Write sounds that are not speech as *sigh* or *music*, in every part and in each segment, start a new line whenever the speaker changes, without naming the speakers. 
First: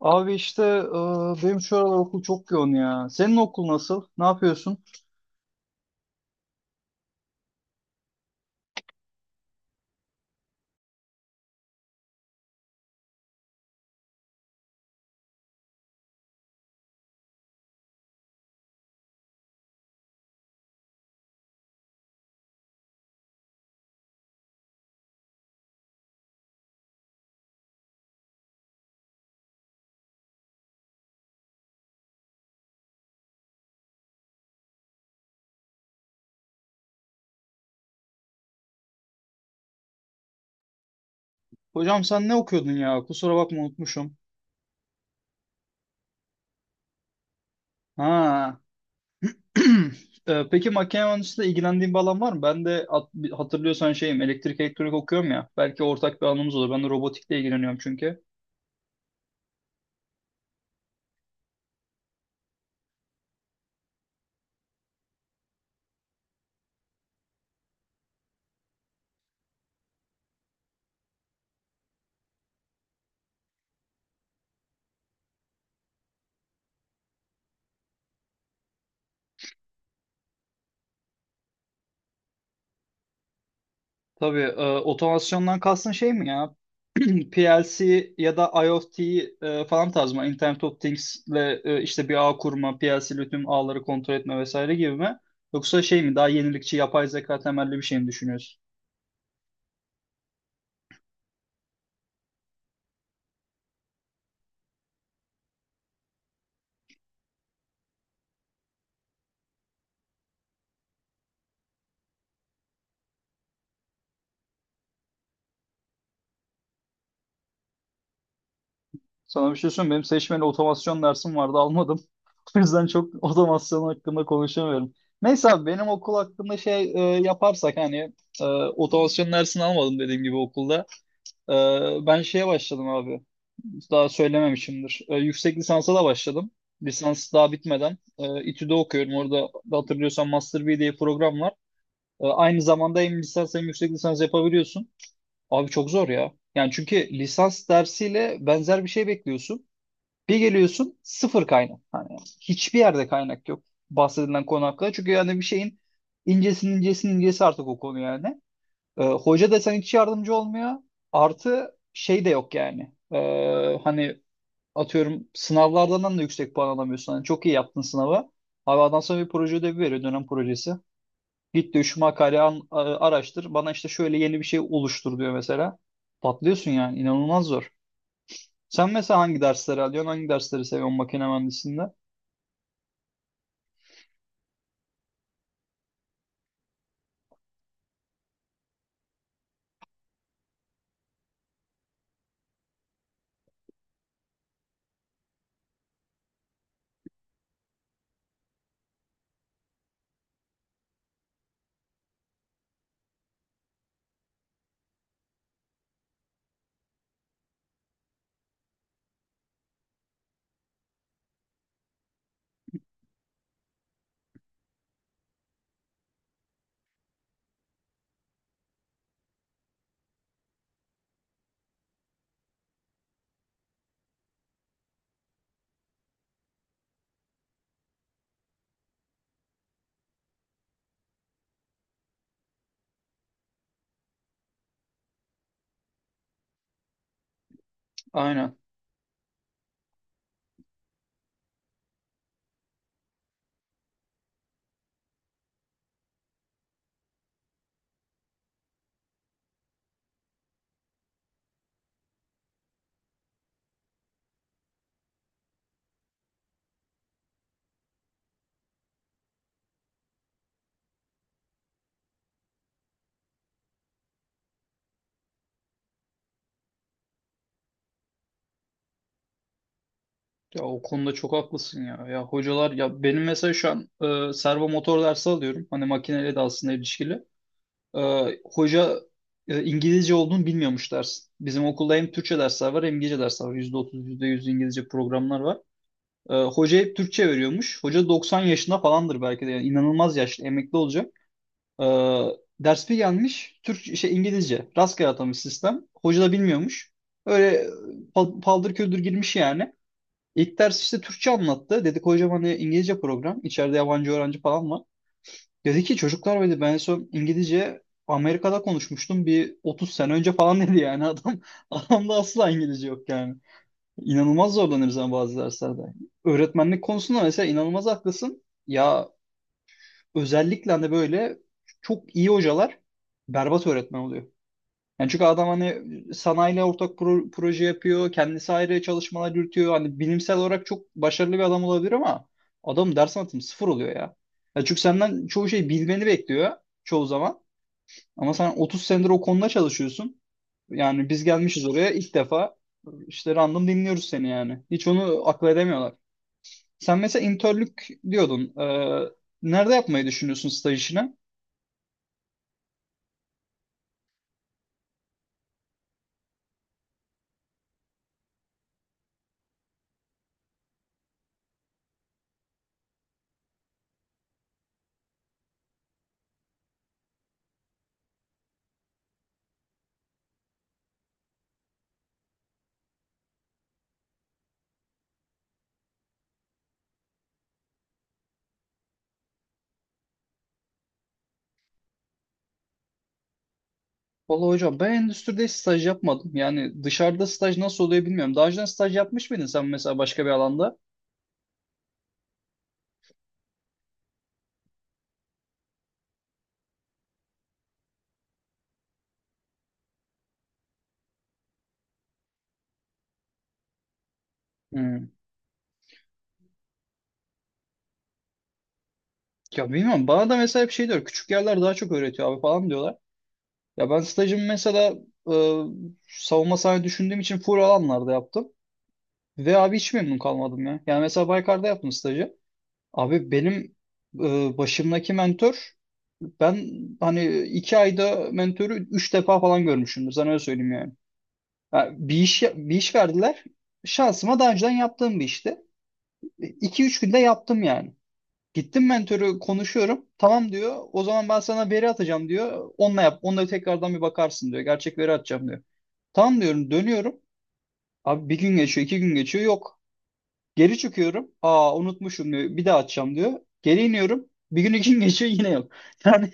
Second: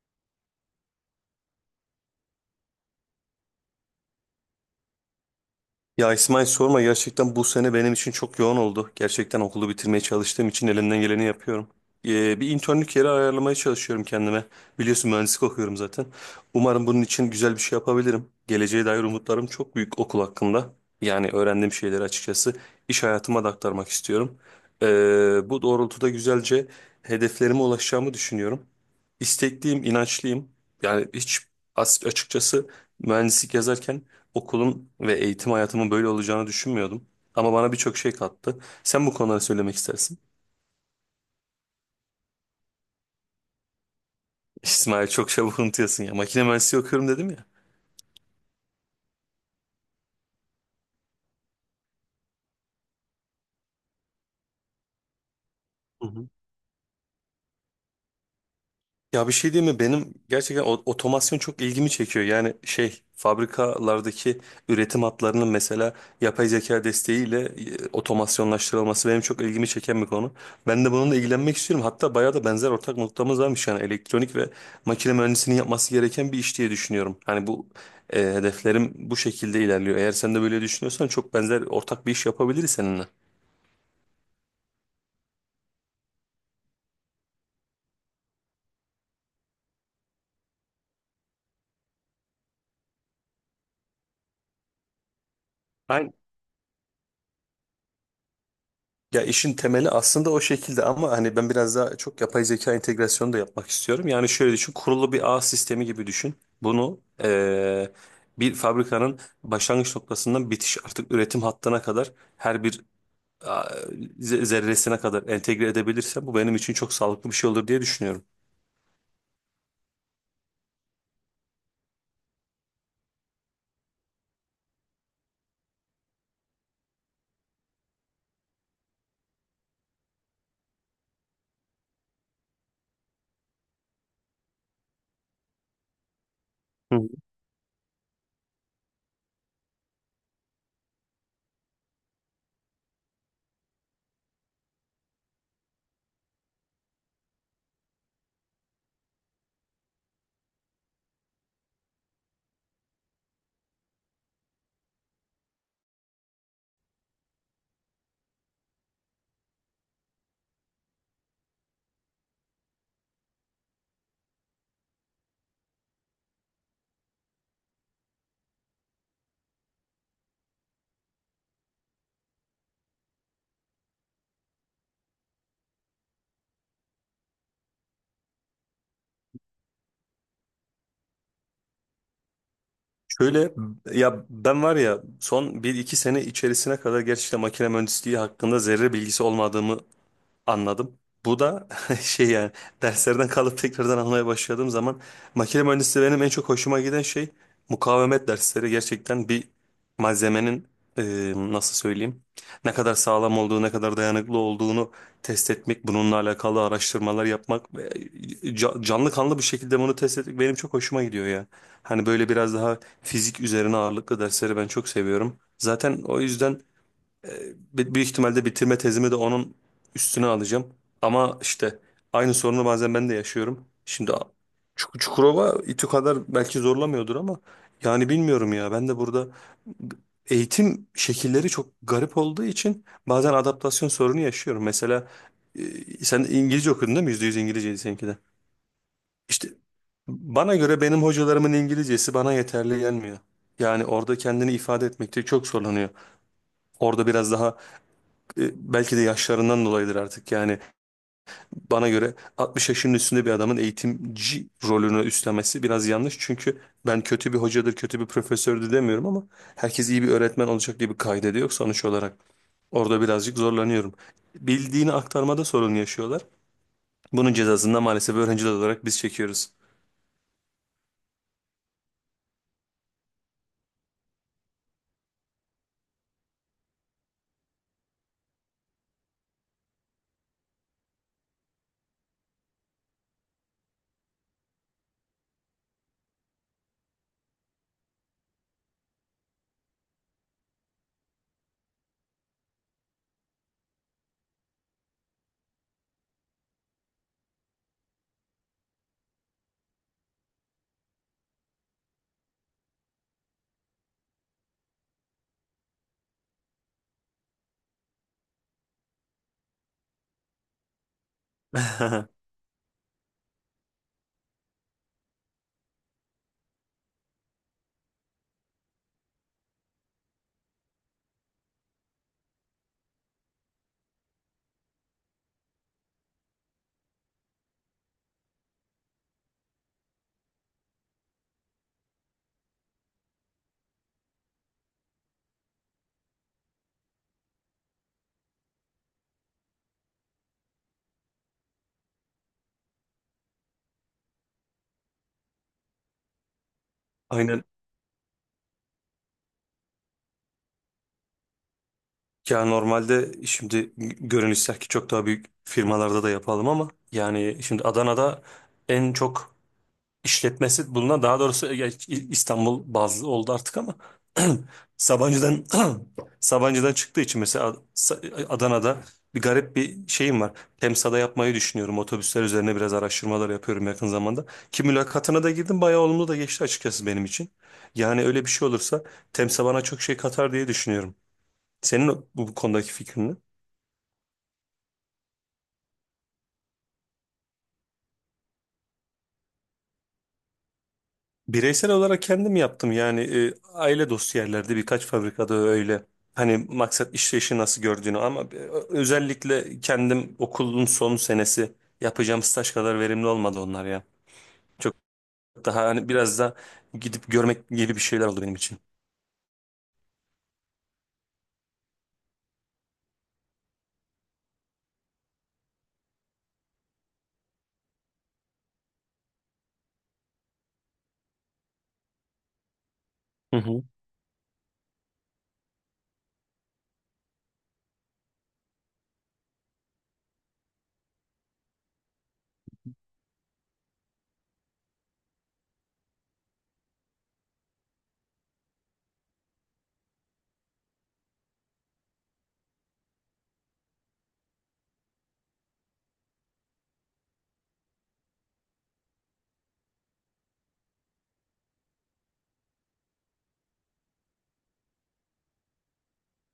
Abi işte benim şu aralar okul çok yoğun ya. Senin okul nasıl? Ne yapıyorsun?
Ya İsmail sorma gerçekten bu sene benim için çok yoğun oldu. Gerçekten okulu bitirmeye çalıştığım için elimden geleni yapıyorum. Bir internlük yeri ayarlamaya çalışıyorum kendime. Biliyorsun mühendislik okuyorum zaten. Umarım bunun için güzel bir şey yapabilirim. Geleceğe dair umutlarım çok büyük okul hakkında. Yani öğrendiğim şeyleri açıkçası iş hayatıma da aktarmak istiyorum. Bu doğrultuda güzelce hedeflerime ulaşacağımı düşünüyorum. İstekliyim, inançlıyım. Yani hiç açıkçası mühendislik yazarken okulun ve eğitim hayatımın böyle olacağını düşünmüyordum. Ama bana birçok şey kattı. Sen bu konuları söylemek istersin.
Hocam sen ne okuyordun ya? Kusura bakma unutmuşum.
*laughs* İsmail çok çabuk unutuyorsun ya. Makine mühendisliği okuyorum dedim ya.
Ha. *clears throat* Peki makine mühendisliğiyle ilgilendiğin bir alan var mı? Hatırlıyorsan şeyim elektrik elektronik okuyorum ya. Belki
Hı
ortak bir
hı.
alanımız olur. Ben de robotikle ilgileniyorum çünkü.
Ya bir şey diyeyim mi? Benim gerçekten otomasyon çok ilgimi çekiyor. Yani şey fabrikalardaki üretim hatlarının mesela yapay zeka desteğiyle otomasyonlaştırılması benim çok ilgimi çeken bir konu. Ben de bununla ilgilenmek istiyorum. Hatta bayağı da benzer ortak noktamız varmış yani elektronik ve makine mühendisinin yapması gereken bir iş diye düşünüyorum. Hani bu hedeflerim bu şekilde ilerliyor. Eğer sen de böyle düşünüyorsan çok benzer ortak bir iş yapabiliriz seninle.
Tabii otomasyondan kastın şey mi ya? *clears throat* PLC ya da IoT falan tarz mı? Internet of Things'le işte bir ağ kurma, PLC'li tüm ağları kontrol etme vesaire gibi mi? Yoksa şey mi? Daha yenilikçi, yapay zeka temelli bir şey mi düşünüyorsun?
Ya işin temeli aslında o şekilde ama hani ben biraz daha çok yapay zeka entegrasyonu da yapmak istiyorum. Yani şöyle düşün, kurulu bir ağ sistemi gibi düşün. Bunu bir fabrikanın başlangıç noktasından bitiş artık üretim hattına kadar her bir a, zerresine kadar entegre edebilirsem bu benim için çok sağlıklı bir şey olur diye düşünüyorum.
Sana bir şey söyleyeyim mi? Benim seçmeli otomasyon dersim vardı, almadım. *laughs* O yüzden çok otomasyon hakkında konuşamıyorum. Neyse abi benim okul hakkında şey yaparsak hani otomasyon dersini almadım dediğim gibi okulda. Ben şeye başladım abi. Daha söylememişimdir. Yüksek lisansa da başladım.
Hı.
Lisans daha bitmeden. İTÜ'de okuyorum. Orada da hatırlıyorsan Master B diye bir program var. Aynı zamanda hem lisans hem yüksek lisans yapabiliyorsun. Abi çok zor ya. Yani çünkü lisans dersiyle benzer bir şey bekliyorsun. Bir geliyorsun sıfır kaynak. Hani hiçbir yerde kaynak yok bahsedilen konu hakkında. Çünkü yani bir şeyin incesinin incesinin incesi artık o konu yani. Hoca da sana hiç yardımcı olmuyor. Artı şey de yok yani. Hani atıyorum sınavlardan da yüksek puan alamıyorsun. Hani çok iyi yaptın sınavı. Abi adam sonra bir proje ödevi veriyor dönem projesi. Git diyor şu makaleyi araştır. Bana işte şöyle yeni bir şey oluştur diyor mesela. Patlıyorsun yani inanılmaz zor. Sen mesela hangi dersleri alıyorsun? Hangi dersleri seviyorsun makine mühendisliğinde?
Şöyle ya ben var ya son bir iki sene içerisine kadar gerçekten makine mühendisliği hakkında zerre bilgisi olmadığımı anladım. Bu da *laughs* şey yani derslerden kalıp tekrardan almaya başladığım zaman makine mühendisliği benim en çok hoşuma giden şey mukavemet dersleri. Gerçekten bir malzemenin nasıl söyleyeyim ne kadar sağlam olduğu ne kadar dayanıklı olduğunu test etmek bununla alakalı araştırmalar yapmak ve canlı kanlı bir şekilde bunu test etmek benim çok hoşuma gidiyor ya. Hani böyle biraz daha fizik üzerine ağırlıklı dersleri ben çok seviyorum. Zaten o yüzden büyük ihtimalle bitirme tezimi de onun üstüne alacağım. Ama işte aynı sorunu bazen ben de yaşıyorum. Şimdi Çukurova İTÜ kadar belki zorlamıyordur ama yani bilmiyorum ya ben de burada eğitim şekilleri çok garip olduğu için bazen adaptasyon sorunu yaşıyorum. Mesela e, sen İngilizce okudun değil mi? Yüzde yüz İngilizceydi seninki de.
Aynen.
İşte bana göre benim hocalarımın İngilizcesi bana yeterli gelmiyor. Yani orada kendini ifade etmekte çok zorlanıyor. Orada biraz daha belki de yaşlarından dolayıdır artık. Yani bana göre 60 yaşının üstünde bir adamın eğitimci rolünü üstlenmesi biraz yanlış. Çünkü ben kötü bir hocadır, kötü bir profesördür demiyorum ama herkes iyi bir öğretmen olacak diye bir kaidede yok sonuç olarak. Orada birazcık zorlanıyorum. Bildiğini aktarmada sorun yaşıyorlar. Bunun cezasını da maalesef öğrenciler olarak biz çekiyoruz.
Ya o konuda çok haklısın ya. Ya hocalar ya benim mesela şu an servo motor dersi alıyorum. Hani makineyle de aslında ilişkili. Hoca İngilizce olduğunu bilmiyormuş ders. Bizim okulda hem Türkçe dersler var hem İngilizce dersler var. %30, %100 İngilizce programlar var. Hoca hep Türkçe veriyormuş. Hoca 90 yaşında falandır belki de. Yani inanılmaz yaşlı, emekli olacak. Ee, Ders bir gelmiş, Türk, şey, İngilizce. Rastgele atamış sistem. Hoca da bilmiyormuş. Öyle paldır küldür girmiş yani. İlk ders işte Türkçe anlattı. Dedik hocam hani İngilizce program. İçeride yabancı öğrenci falan var. Dedi ki çocuklar dedi ben en son İngilizce Amerika'da konuşmuştum bir 30 sene önce falan *laughs* dedi yani adam *laughs* adamda
*laughs*
asla İngilizce yok yani. İnanılmaz zorlanırız ama bazı derslerde. Öğretmenlik konusunda mesela inanılmaz haklısın. Ya özellikle de böyle çok iyi hocalar berbat öğretmen oluyor. Yani çünkü adam hani sanayiyle ortak proje yapıyor, kendisi ayrı çalışmalar yürütüyor. Hani bilimsel olarak çok başarılı bir adam olabilir ama adam ders anlatımı sıfır oluyor ya. Ya çünkü senden çoğu şeyi bilmeni bekliyor çoğu zaman. Ama sen 30 senedir o konuda çalışıyorsun. Yani biz gelmişiz oraya ilk defa işte random dinliyoruz seni yani. Hiç onu akıl edemiyorlar. Sen mesela
Aynen.
internlük diyordun. Nerede yapmayı düşünüyorsun staj işini?
Ya normalde şimdi görünüşler ki çok daha büyük firmalarda da yapalım ama yani şimdi Adana'da en çok işletmesi bulunan daha doğrusu İstanbul bazlı oldu artık ama *clears throat* Sabancı'dan *clears throat* Sabancı'dan çıktığı için mesela Adana'da bir garip bir şeyim var. Temsa'da yapmayı düşünüyorum. Otobüsler üzerine biraz araştırmalar yapıyorum yakın zamanda. Ki mülakatına da girdim. Bayağı olumlu da geçti açıkçası benim için. Yani öyle bir şey olursa Temsa bana çok şey katar diye düşünüyorum. Senin bu konudaki fikrin ne?
Vallahi hocam ben endüstride hiç staj yapmadım. Yani dışarıda staj nasıl oluyor bilmiyorum. Daha önceden staj yapmış mıydın sen mesela başka bir alanda?
Bireysel olarak kendim yaptım yani aile dostu yerlerde birkaç fabrikada öyle. Hani maksat işleyişi nasıl gördüğünü ama özellikle kendim okulun son senesi yapacağım staj kadar verimli olmadı onlar ya. Çok
Hmm.
daha hani biraz da gidip görmek gibi bir şeyler oldu benim için.
Ya bilmiyorum. Bana da mesela hep şey diyor. Küçük yerler daha çok öğretiyor abi falan diyorlar. Ya ben stajımı mesela e, savunma sahne düşündüğüm için full alanlarda yaptım. Ve abi hiç memnun kalmadım ya. Yani mesela Baykar'da yaptım stajı. Abi
Hı hı.
benim başımdaki mentor ben hani 2 ayda mentörü 3 defa falan görmüşümdür. Sana öyle söyleyeyim yani. Ha, bir iş verdiler. Şansıma daha önceden yaptığım bir işti. 2-3 günde yaptım yani. Gittim mentörü konuşuyorum. Tamam diyor. O zaman ben sana veri atacağım diyor. Onunla yap. Onunla tekrardan bir bakarsın diyor. Gerçek veri atacağım diyor. Tamam diyorum. Dönüyorum. Abi bir gün geçiyor, iki gün geçiyor. Yok. Geri çıkıyorum. Aa unutmuşum diyor. Bir daha atacağım diyor. Geri iniyorum. Bir gün iki gün geçiyor yine yok. *laughs* Yani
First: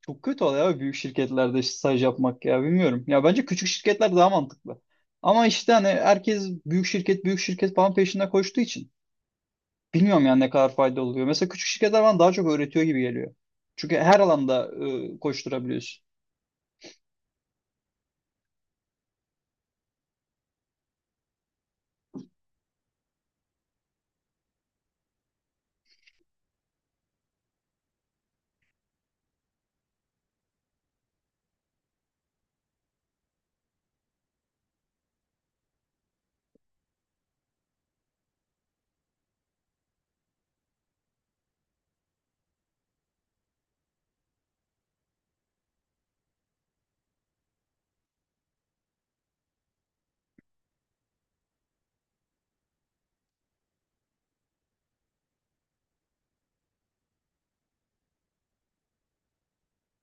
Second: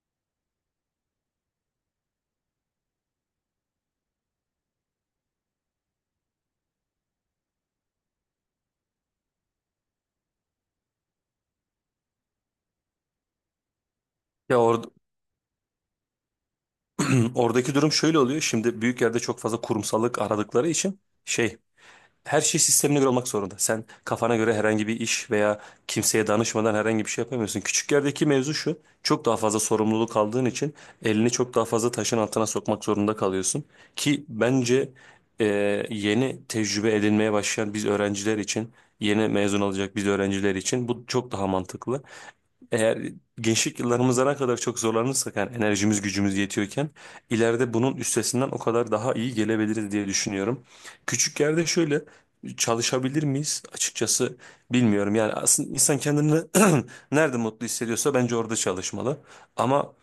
çok kötü oluyor abi büyük şirketlerde işte staj yapmak ya bilmiyorum. Ya bence küçük şirketler daha mantıklı. Ama işte hani herkes büyük şirket büyük şirket falan peşinde koştuğu için bilmiyorum yani ne kadar fayda oluyor. Mesela küçük şirketler bana daha çok öğretiyor gibi geliyor. Çünkü her
Ya
alanda
or
koşturabiliyorsun.
*clears throat* Oradaki durum şöyle oluyor. Şimdi büyük yerde çok fazla kurumsallık aradıkları için şey her şey sistemine göre olmak zorunda. Sen kafana göre herhangi bir iş veya kimseye danışmadan herhangi bir şey yapamıyorsun. Küçük yerdeki mevzu şu. Çok daha fazla sorumluluk aldığın için elini çok daha fazla taşın altına sokmak zorunda kalıyorsun. Ki bence e, yeni tecrübe edinmeye başlayan biz öğrenciler için, yeni mezun olacak biz öğrenciler için bu çok daha mantıklı eğer gençlik yıllarımızda ne kadar çok zorlanırsak yani enerjimiz gücümüz yetiyorken ileride bunun üstesinden o kadar daha iyi gelebiliriz diye düşünüyorum. Küçük yerde şöyle çalışabilir miyiz? Açıkçası bilmiyorum. Yani aslında insan kendini *clears throat* nerede mutlu hissediyorsa bence orada çalışmalı. Ama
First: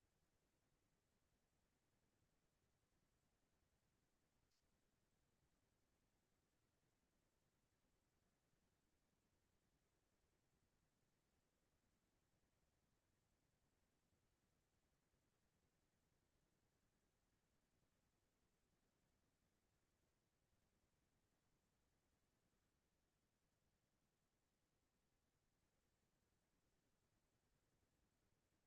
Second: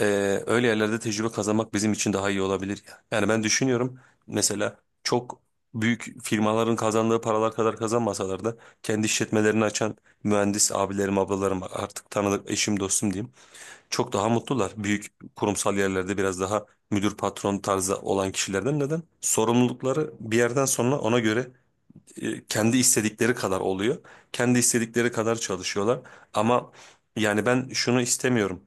öyle yerlerde tecrübe kazanmak bizim için daha iyi olabilir ya. Yani ben düşünüyorum mesela çok büyük firmaların kazandığı paralar kadar kazanmasalar da kendi işletmelerini açan mühendis abilerim, ablalarım artık tanıdık eşim dostum diyeyim. Çok daha mutlular. Büyük kurumsal yerlerde biraz daha müdür patron tarzı olan kişilerden neden? Sorumlulukları bir yerden sonra ona göre kendi istedikleri kadar oluyor. Kendi istedikleri kadar çalışıyorlar. Ama yani ben şunu istemiyorum.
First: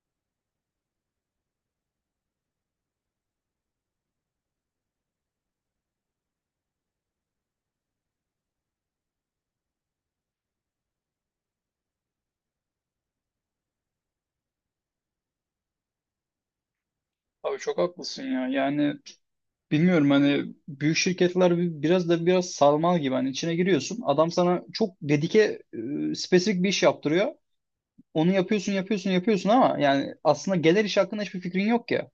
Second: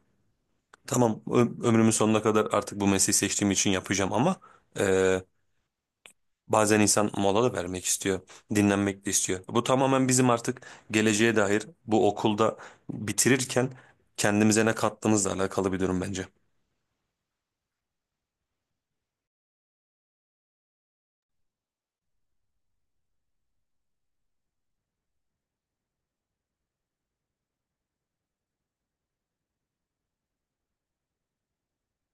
Tamam ömrümün sonuna kadar artık bu mesleği seçtiğim için yapacağım ama e, bazen insan mola da vermek istiyor. Dinlenmek de istiyor. Bu tamamen bizim artık geleceğe dair bu okulda bitirirken kendimize ne kattığımızla alakalı bir durum bence.
Abi çok haklısın ya. Yani bilmiyorum hani büyük şirketler biraz da biraz sarmal gibi hani içine giriyorsun. Adam sana çok dedike spesifik bir iş yaptırıyor. Onu yapıyorsun yapıyorsun yapıyorsun ama yani aslında gelir iş hakkında hiçbir fikrin yok ya.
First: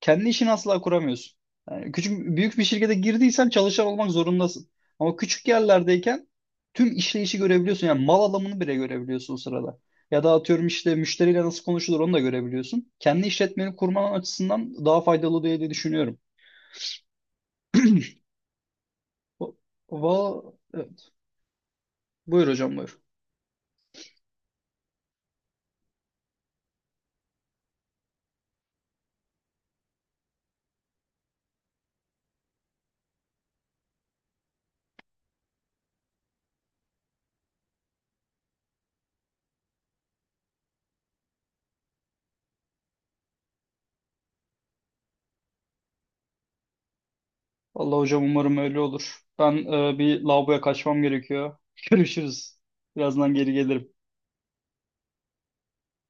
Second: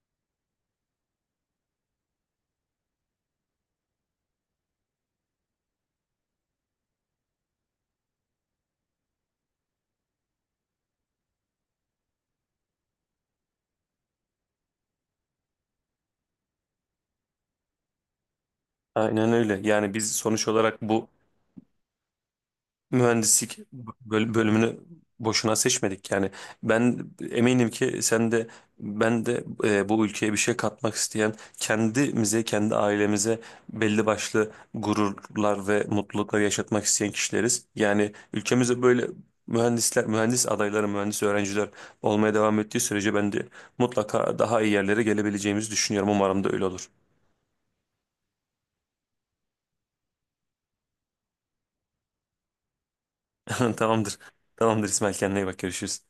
Kendi işini asla kuramıyorsun. Yani küçük büyük bir şirkete girdiysen çalışan olmak zorundasın. Ama küçük yerlerdeyken tüm işleyişi görebiliyorsun. Yani mal alımını bile görebiliyorsun o sırada. Ya da atıyorum işte müşteriyle nasıl konuşulur onu da görebiliyorsun. Kendi işletmeni kurman açısından daha faydalı diye diye düşünüyorum.
Aynen öyle. Yani biz
Va
sonuç olarak bu
evet. Buyur hocam buyur.
mühendislik bölümünü boşuna seçmedik. Yani ben eminim ki sen de ben de bu ülkeye bir şey katmak isteyen kendimize, kendi ailemize belli başlı gururlar ve mutluluklar yaşatmak isteyen kişileriz. Yani ülkemize böyle mühendisler, mühendis adayları, mühendis öğrenciler olmaya devam ettiği sürece ben de mutlaka daha iyi yerlere gelebileceğimizi düşünüyorum. Umarım da öyle olur.
Allah hocam umarım öyle olur. Ben bir lavaboya kaçmam gerekiyor. *laughs* Görüşürüz. Birazdan geri
*laughs*
gelirim.
Tamamdır. Tamamdır İsmail, kendine iyi bak, görüşürüz.